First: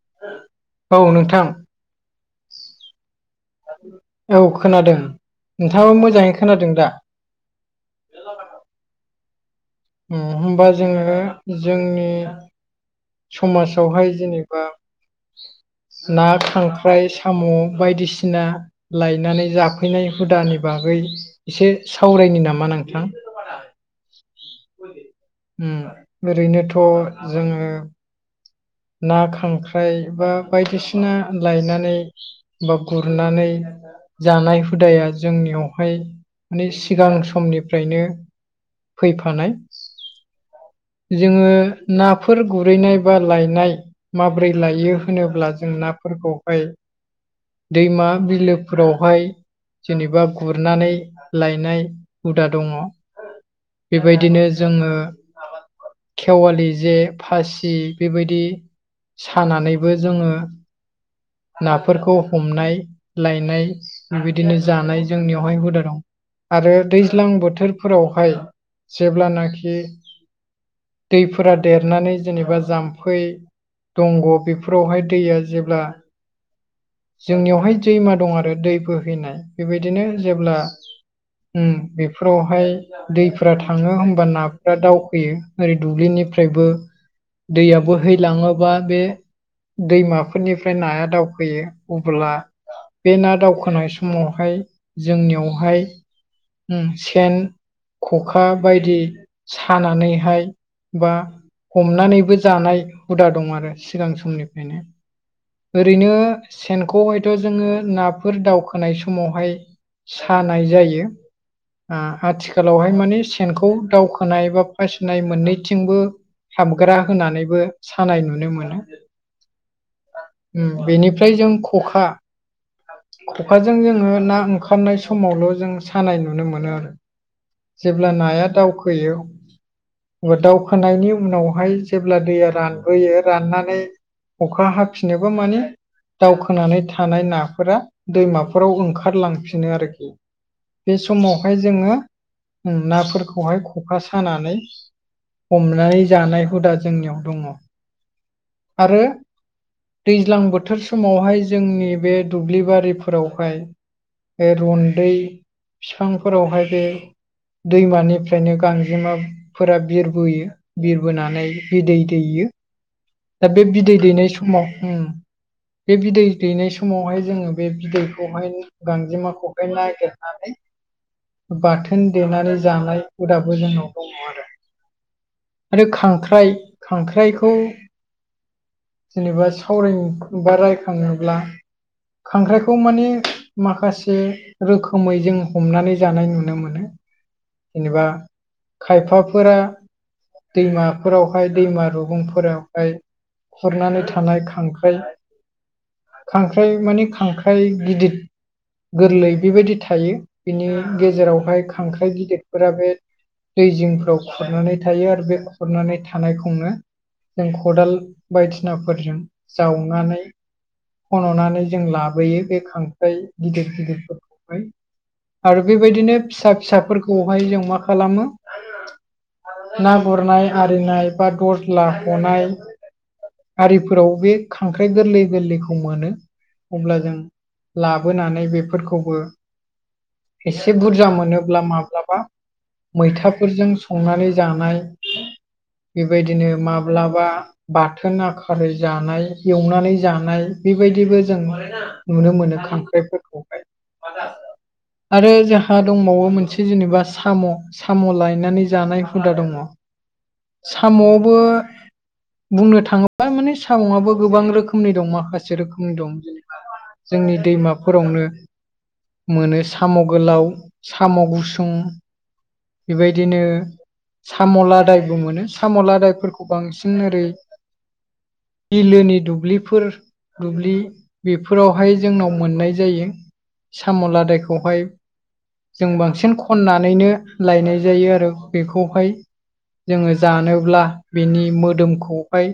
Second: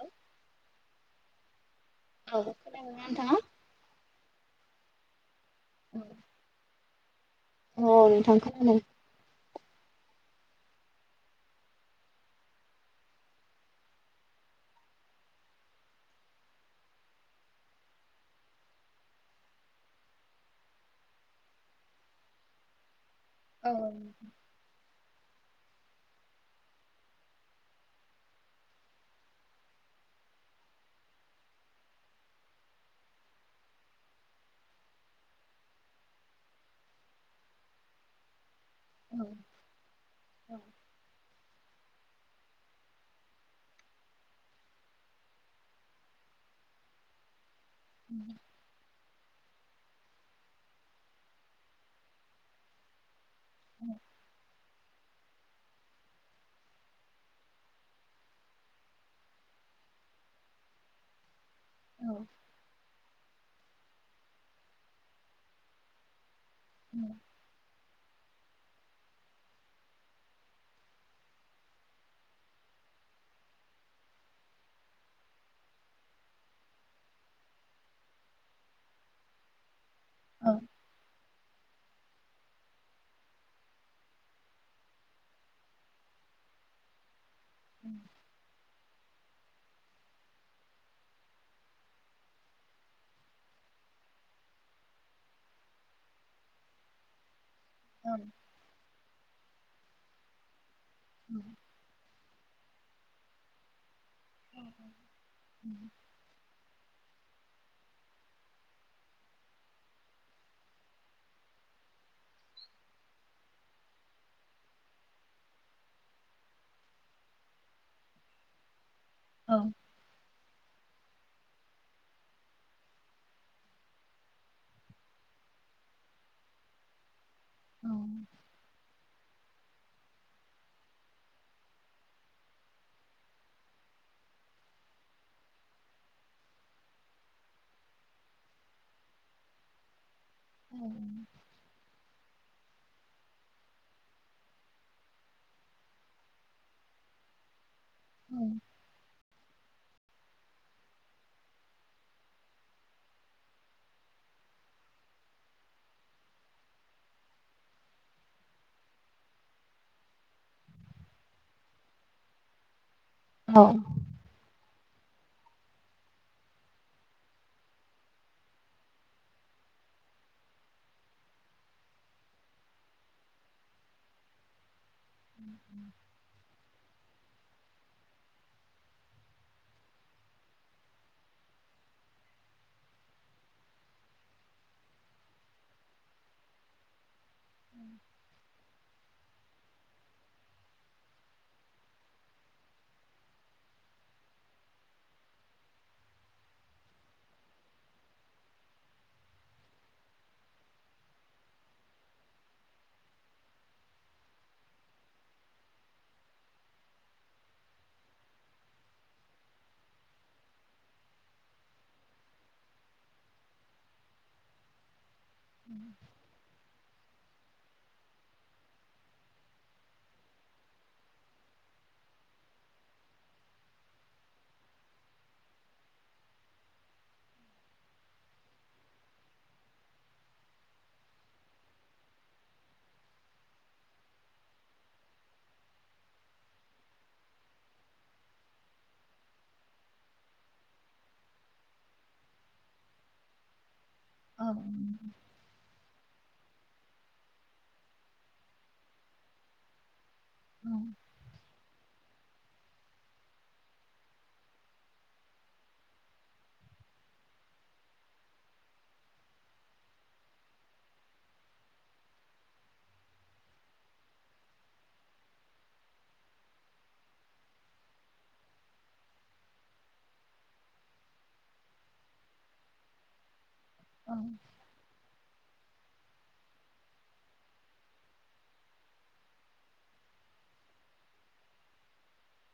औ औ नोंथां औ खथा [unintelligible] औ खोनादों नोंथाङो मोजाङै खोनादों दा औ नोंथां खोना होमबा जोङो जोंनि समाजावहाय जेनेबा ना खांख्राइ साम' बायदिसिना लायनानै जाफैनाय हुदानि बागै एसे सावरायनि नामा नोंथां औ ओरैनोथ' जोङो ना खांख्राइ बा बायदिसिना लायनानै बा गुरनानै जानाय हुदाया जोंनियावहाय माने सिगां समनिफ्रायनो औ फैफानाय जोङो नाफोर गुरैनाय बा लाइ नाय माब्रै लायो होनोब्ला जों नाफोरखौहाय दैमा बिलो फोरावहाय जेनेबा गुरनानै लायनाय हुदा दङ बेबायदिनो जोङो खेवालि जे फासि बेबायदि बिदि सानानैबो जोङो नाफोरखौ हमनाय लायनाय बेबायदिनो जानाय जोंनियावहाय हुदा दं आरो दैज्लां बोथोर फोरावहाय जेब्लानाखि दैफोरा देरनानै जेनेबा जाम्फ उफै दंग' बेफोरावहाय दैया जेब्ला जोंनियावहाय दैमा दं आरो दै बोहैनाय बेबायदिनो नोंथां जेब्ला बेफोरावहाय दैफोरा थाङो होमबा नाफोरा दावखोयो ओरै दुब्लिनिफ्रायबो दैआ बोहैलाङोबा बे दैमाफोरनिफ्राय नाया दावखैयो। अब्ला बे ना दावखोनाय समावहाय जोंनियावहाय उम सेन ख'खा बायदि सानानैहाय बा हमनानैबो जानाय हुदा दं आरो सिगां समनिफ्रायनो। ओरैनो सेनखौ हायथ' जोङो नाफोर दावखोनाय समावहाय सानाय जायो। आथिखालावहाय माने सेनखौ दावखोनाय बा फासुयनाय मोननैथिंबो हाबग्रा होननानैबो सानाय नुनो मोनो। [inaudible] बा उम बेनिफ्राय जों ख'खा ख'खाजों जोङो ना ओंखारनाय समावल' जों सानाय नुनो मोनो आरो। जेब्ला नाया दावखोयो अं दावउखोनायनि उनावहाय जेब्ला दैया रानबोयो राननानै अखा हाफिनोबा मानि दावखोनानै थानाय ना फोरा दैमाफोराव ओंखारलांफिनो आरोखि। बे समाव ओमफ्राय जोङो नाफोरखौहाय ख'खा सानानै हमनानै जानाय हुदा जोंनियाव दङ। [inaudible] आरो दैज्लां बोथोर समावहाय जोंनि बे दुब्लि बारिफोरावहाय बे रन्दै फिफांफोरावहाय बे दैमानिफ्रायनो गांजेमा फोरा बिरबोयो बिरबोनानै बिदै दैयो। दा बे बिदै दैनाय समाव उम बे बिदै दैनाय समावहाय जोङो बे बिदैखौहाय गांजेमाखौहाय नागेरनानै बाथोन देनानै जानाय हुदाबो जोंनाव दङ आरो। आरो खांख्राइ खांख्राइखौ जेनेबा सावरें बा रायखाङोब्ला खांख्राइखौ माने माखासे रोखोमै जों हमनानै जानाय नुनो मोनो। जेनेबा खायफाफोरा दैमाफोरावहाय दैमा रुगुंफोरावहाय खरनानै थानाय खांख्राइ खांख्राइ माने खांख्राइ गिदिद गोरलै बेबायदि थायो बिनि गेजेरावहाय खांख्राइ गिदिरफोरा बे दै जिंफ्राव खुरनानै थायो आरो बे खुरनानै थानायखौनो जों खदाल बायदिसिनाफोरजों जावनानै खन'नानै जों लाबोयो बे खांख्राइ गिदिर गिदिरफोरखौहाय। आरो बेबायदिनो फिसा फिसाफोरखौहाय जों मा खालामो ना गुरनाय आरिनाय बा दरज्ला हनाय आरिफोराव बे खांख्राइ गोरलै गोरलैखौ मोनो। अब्ला जों लाबोनानै बेफोरखौबो एसे बुरजा मोनोब्ला माब्लाबा मैथाफोरजों संनानै जा जानाय। बेबायदिनो माब्लाबा बाथोन आखारै जानाय एवनानै जानाय। बेबायदिबो जों नुनो मोनो खांख्राइफोरखौहाय। ओं। आरो जोंहा दंबावो मोनसे जेनेबा साम' साम' लायनानै जानाय हुदा दङ। साम'आवबो बुंनो थाङोब्ला माने सामुआबो गोबां रोखोमनि दं। माखासे रोखोमनि दं जेनबा जोंनि दैमाफोरावनो मोनो साम' गोलाव, साम' गुसुं, बेबायदिनो साम' लादाय मोनो साम' लादायफोरखौ बांसिन ओरै बिलोनि दुब्लिफोर दुब्लि बेफोरावहाय जोंनाव मोननाय जायो। साम' लादायखौहाय जों बांसिन खननानैनो लायनाय जायो आरो बेखौहाय जोङो जानोब्ला बिनि मोदोमखौहाय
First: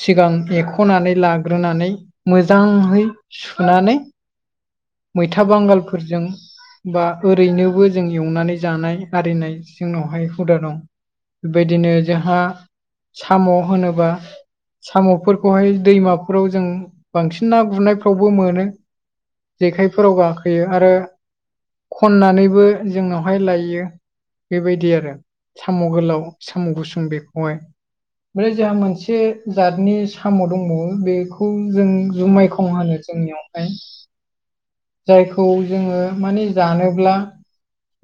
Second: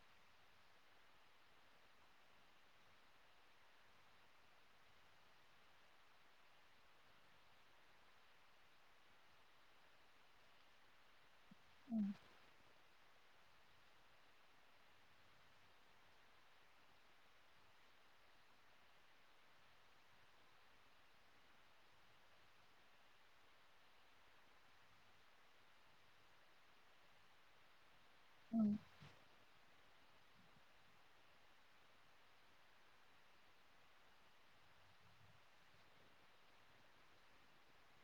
सिगां एख'नानै लाग्रोनानै मोजाङहै सुनानै मैथा बांगालफोरजों बा ओरैनोबो जों एवनानै जानाय आरिनाय जोंनावहाय हुदा दं। बेबायदिनो जोंहा साम' होनोबा साम'फोरखौहाय दैमाफोराव जों बांसिन ना गुरनायफ्रावबो मोनो। जेखायफोराव गाखोयो आरो खननानैबो जोंनावहाय लायो। बेबायदि आरो साम' गोलाव, साम' गुसुं बेखौहाय ओमफ्राय जोंहा मोनसे से जतनि साम' दंबावो बेखौ जों जुमाय खं होनो जोंनियावहाय। जायखौ जोङो माने जानोब्ला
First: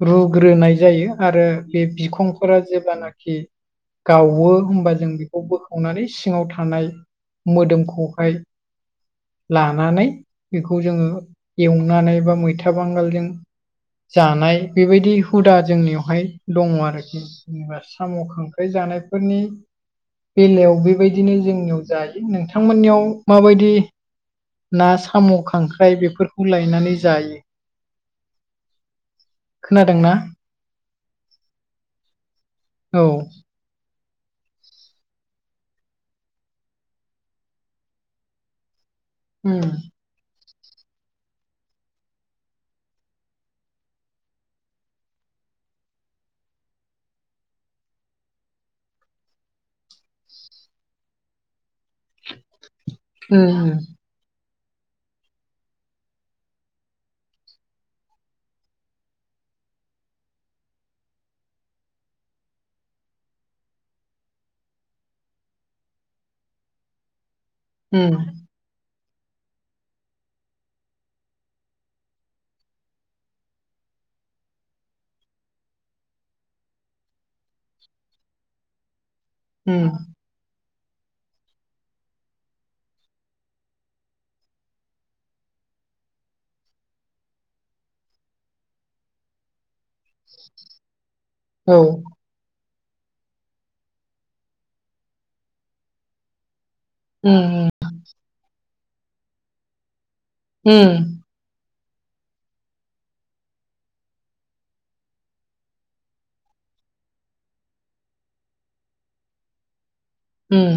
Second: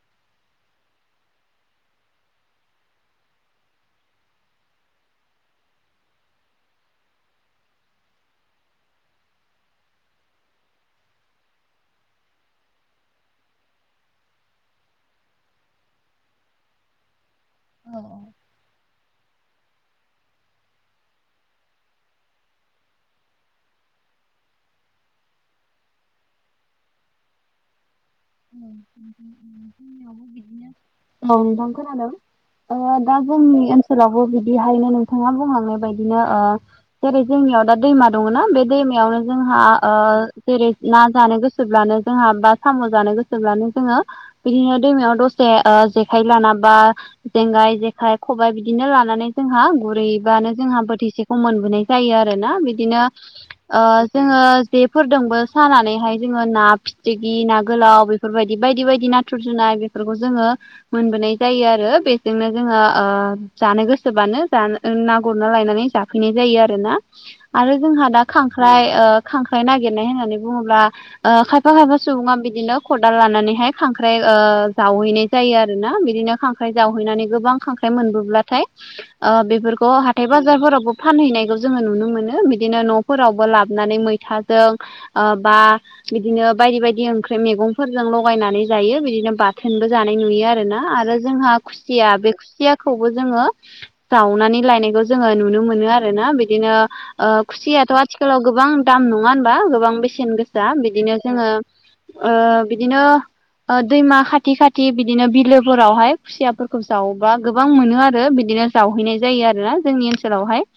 रुग्रोनाय जायो आरो बे बिखंफोरा जेब्लानाखि गावो होमबा जों बेखौ बोखावनानै सिङाव थानाय मोदोमखौहाय लानानै बेखौ जोङो एवनानै बा मैथा बांगालजों जानाय बेबायदि हुदा जोंनियावहाय दङ आरोखि। जेनेबा साम' खांख्राइ जानायफोरनि बेलायाव बेबायदिनो जोंनियाव जायो। नोंथांमोननियाव माबायदि ना साम' खांख्राइ बेफोरखौ लायनानै जायो? खोनादोंना औ नोंथां खोनादों। आङो औ दा जोंनि ओनसोलावबो बिदिहायनो नोंथाङा बुंहांनाय बायदिनो ओ जेरै जोंनियाव दा दैमा दङना बे दैमायावनो जोंहा उम ओ जेरै ना जानो गोसोब्लानो जोंहा बा साम' जानो गोसोब्लानो जोङो बिदिनो दैमायाव दसे ओ जेखाइ लाना बा जेंगाय जेखाय खबाइ बिदिनो लानानै जोंहा गुरैबानो जोंहा बोथिसे खौ मोनबोनाय जायो आरो ना बिदिनो उम ओ जोङो जेफोरजोंबो सानानैहाय जोङो ना फिथिखि ना गोलाव बे बेफोरबायदि बायदि बायदि नाथुर जुनाय बेफोरखौ जोङो मोनबोनाय जायो आरो बेजोंनो जोङो ओ जानो गोसोबानो जानो ओं ना गुरना लायनानै जाफैनाय जायो आरोना। आरो जोंहा उम दा खां ख्राय ओ खांख्राइ नागिरनाय होननानै बुङोब्ला ओ खायफा खायफा सुबुङा बिदिनो खदाल लानानैहाय खांख्राइ ओ जावहैनाय जायो आरो ना बिदिनो खांख्राइ जावहैनानै गोबां खां ख्राय मोनबोब्लाथाय ओ उम बेफोरखौ हा थाइ बाजारफोरावबो फानहैनायखौ जोङो नुनो मोनो। बिदिनो न'फोरावबो लाबोनानै मैथाजों ओ बा बिदिनो बायदि बायदि ओंख्रि मैगं फोरजों लगायनानै जायो बिदिनो बाथोनबो जानाय नुयो आरोना आरो जोंहा औ खुसिया बे खुसिया खौबो जोङो जावनानै लायनायखौ जोङो नुनो मोनो आरो ना बिदिनो ओ उम खुसियाथ' आथिखालाव गोबां दाम नङा होनबा? गोबां बेसेन गोसा। उम बिदिनो जोङो ओ बिदिनो ओ दैमा खाथि खाथि बिदिनो बिलोफोरावहाय खुसियाफोरखौ जावोबा गोबां मोनो आरो बिदिनो जावहैनाय जायो आरोना जोंनि ओनसोलावहाय उम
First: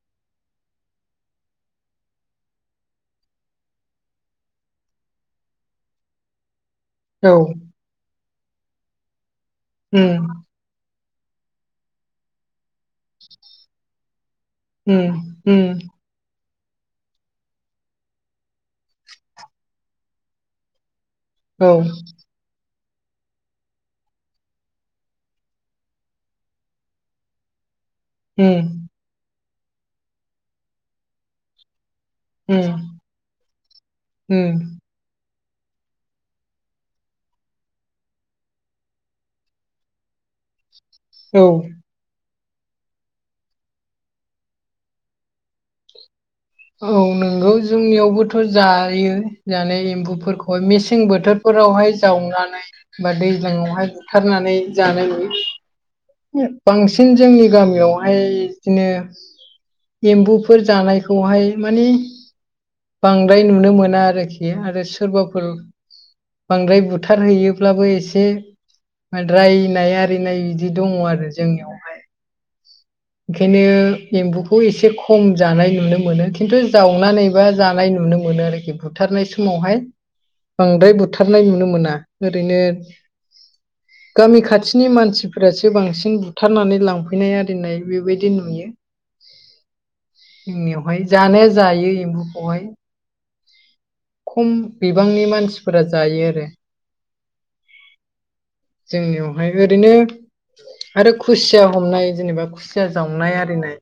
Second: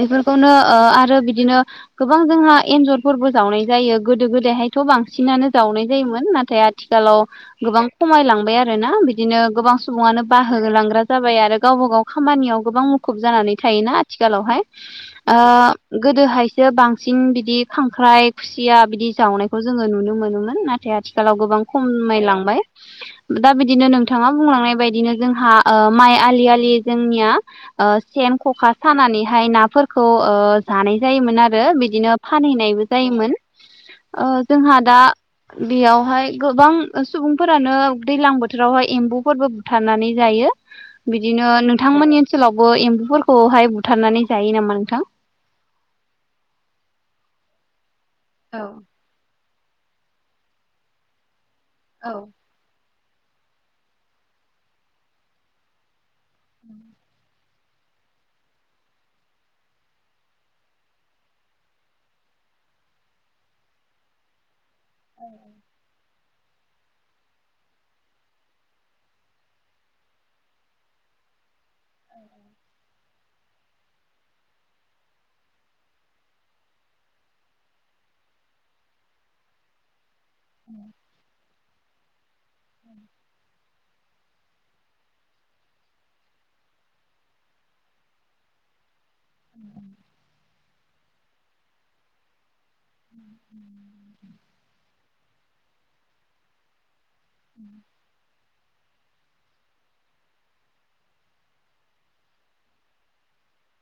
बेफोरखौनो ओ आरो बिदिनो गोबां जोंहा एन्जरफोरबो जावनाय जायो गोदो गोदायहायथ' बांसिनानो जावनाय जायोमोन। नाथाय आथिखालाव औ गोबां खमायलांबाय आरोना बिदिनो गोबां उम सुबुङानो बा होलांग्रा जाबाय आरो गावबा गाव खामानियाव गोबां मुखुब जानानै थायोना आथिखालावहाय। उम ओ उम गोदोहायसो बांसिन बिदि खांख्राइ खुसिया बिदि जावनायखौ जोङो नुनो मोनोमोन। जे आथिखालाव गोबां औ खमायलांबाय। दा बिदिनो नोंथाङा बुंलांनाय बायदिनो जोंहा ओ माइ आलि आलि जोंनिया ओ सेन उम खखा सानानैहाय नाफोरखौ ओ जानाय जायोमोन आरो बिदिनो उम फानहैनायबो जायोमोन। ओ जोंहा उम दा बेयावहाय गोबां सुबुंफोरानो दैलां बोथोरावहाय एम्बुफोरबो थारनानै जायो। बिदिनो औ नोंथांमोननि ओनसोलावबो एम्बुफोरखौहाय बुथारनानै जायो नामा नोंथां? औ नोंगौ जोंनियावबोथ' जायो। जानाय एम्बुफोरखौहाय मेसें बोथोरफोरावहाय जावनानै बा दैज्लाङावहाय बुथारनानै जानाय नुयो। [unintelligible] बांसिन जोंनि गामियावहाय बिदिनो एम्बुफोर जानायखौहाय माने बांद्राय नुनो मोना आरोखि आरो सोरबाफोर बांद्राय बुथारहैयोब्लाबो एसे रायनाय आरिनाय इदि दङ' आरो जोंनियावहाय। ओंखायनो एम्बुखौ एसे खम जानाय नुनो मो मोनो खिन्थु जावनानै बा जानाय नुनो मोनो आरोखि। बुथारनाय समावहाय बांद्राय बुथारनाय नुनो मोना। ओरैनो गामि खाथिनि मानसिफ्रासो बांसिन बुथारनानै लांफैनाय आरिनाय बेबायदि नुयो। उ जोंनियावहाय जानाया जायो एम्फौखौहाय। खम बिबांनि मानसिफोरा जायो आरो। उ जोंनियावहाय ओरैनो आरो खुसिया हमनाय जेनेबा खुसिया जावनाय आरिनाय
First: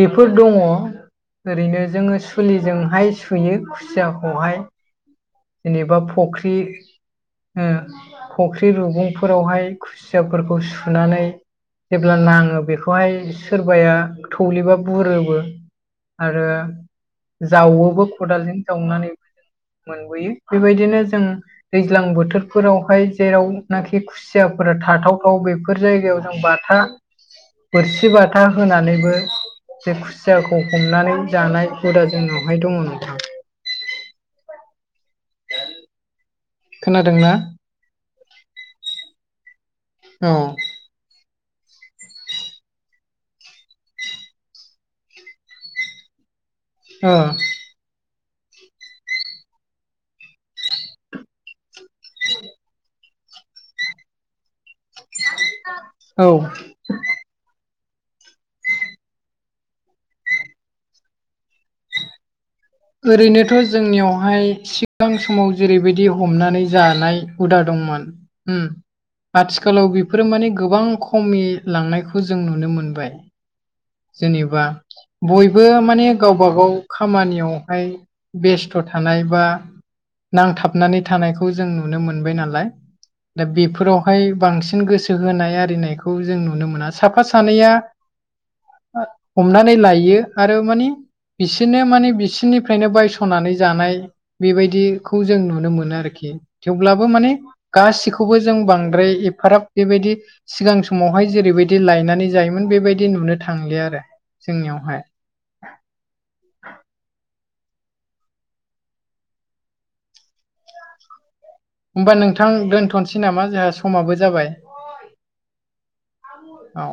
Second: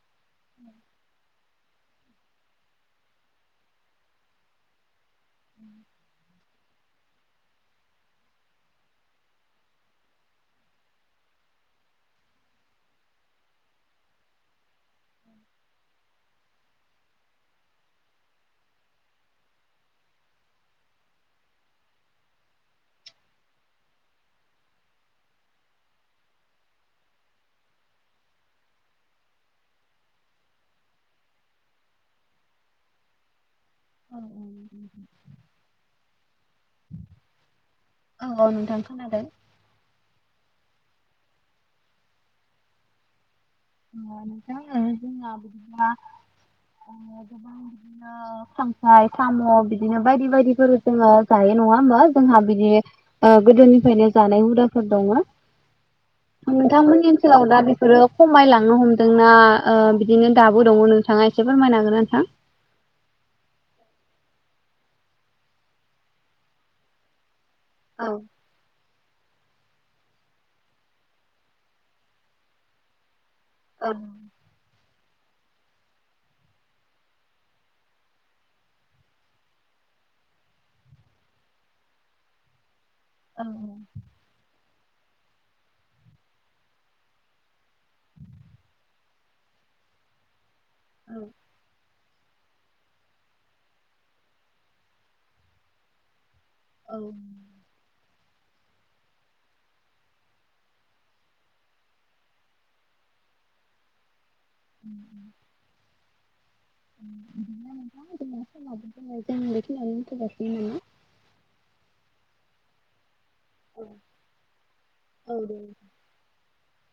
बेफोर दङ'। ओरैनो जोङो सुलिजोंहाय सुयो खुसियाखौहाय। जेनेबा फख्रि ओ फख्रि रुगुंफोरावहाय खुसियाफोरखौ सुनानै जेब्ला नाङो बेखौहाय सोरबाया थौलेबा बुरोबो। आरो जावोबो खदालजों जावनानै नुयो बेबायदिनो जों दैज्लां बोथोरफोरावहाय जेरावनाखि खु खुसियाफोरा थाथावथाव बेफोर जायगायाव जों बाथा बोरसि बाथा होनानैबो बे खुसियाखौ हमनानै जानाय हुदा जोंनावहाय दङ' नोंथां। औ। खोनादों ना? औ औ नोंथां खोनादों औ। ओ [unintelligible] ओ खांख्राय, साम' बिदिनो बायदि बायदिफोर जोङो जायो नङा होमबा? जोंहा बिदि ओ गोदोनिफ्रायनो जानाय हुदा फोर दङ'। औ नोंथांमोननि ओनसोलाव दा बेफोरो खमायला लांनो हमदोंना ओ बिदिनो दाबो दङ' नोंथाङा एसे फोरमायना हागोन नोंथां? ओरैनोथ' जोंनियावहाय सिगां समाव जेरैबायदि हमनानै जानाय हुदा दंमोन। उम। आथिखालाव बेफोरो माने गोबां खमिलांनायखौ जों नुनो मोनबाय। [unintelligible] जेनेबा बयबो माने गावबा गाव खामानियाव हाय बेस्थ' थानाय बा नांथाबनानै थानायखौ जों नुनो मोनबाय नालाय। दा बेफोराव हाय बांसिन गोसो होनाय आरिनायखौ जों नुनो मोना। साफा सानैया हमनानै लायो आरो माने बिसोरनो माने बि बिसिनिफ्रायनो बायस'नानै जानाय बेबायदिखौ जों नुनो मोनो आरोखि। थेवब्लाबो माने गासिखौबो जों बांद्राय एफाराब बेबायदि सिगां समावहाय जेरैबायदि लायनानै जायोमोन बेबायदि नुनो थांलिया आरो जोंनियावहाय। [inaudible] [unintelligible] जों बेखिनियावनो दोनथ' जासिनोन नामा? होमबा नोंथां दोन्थ'नोसै नामा जोंहा समाबो जाबाय। औ।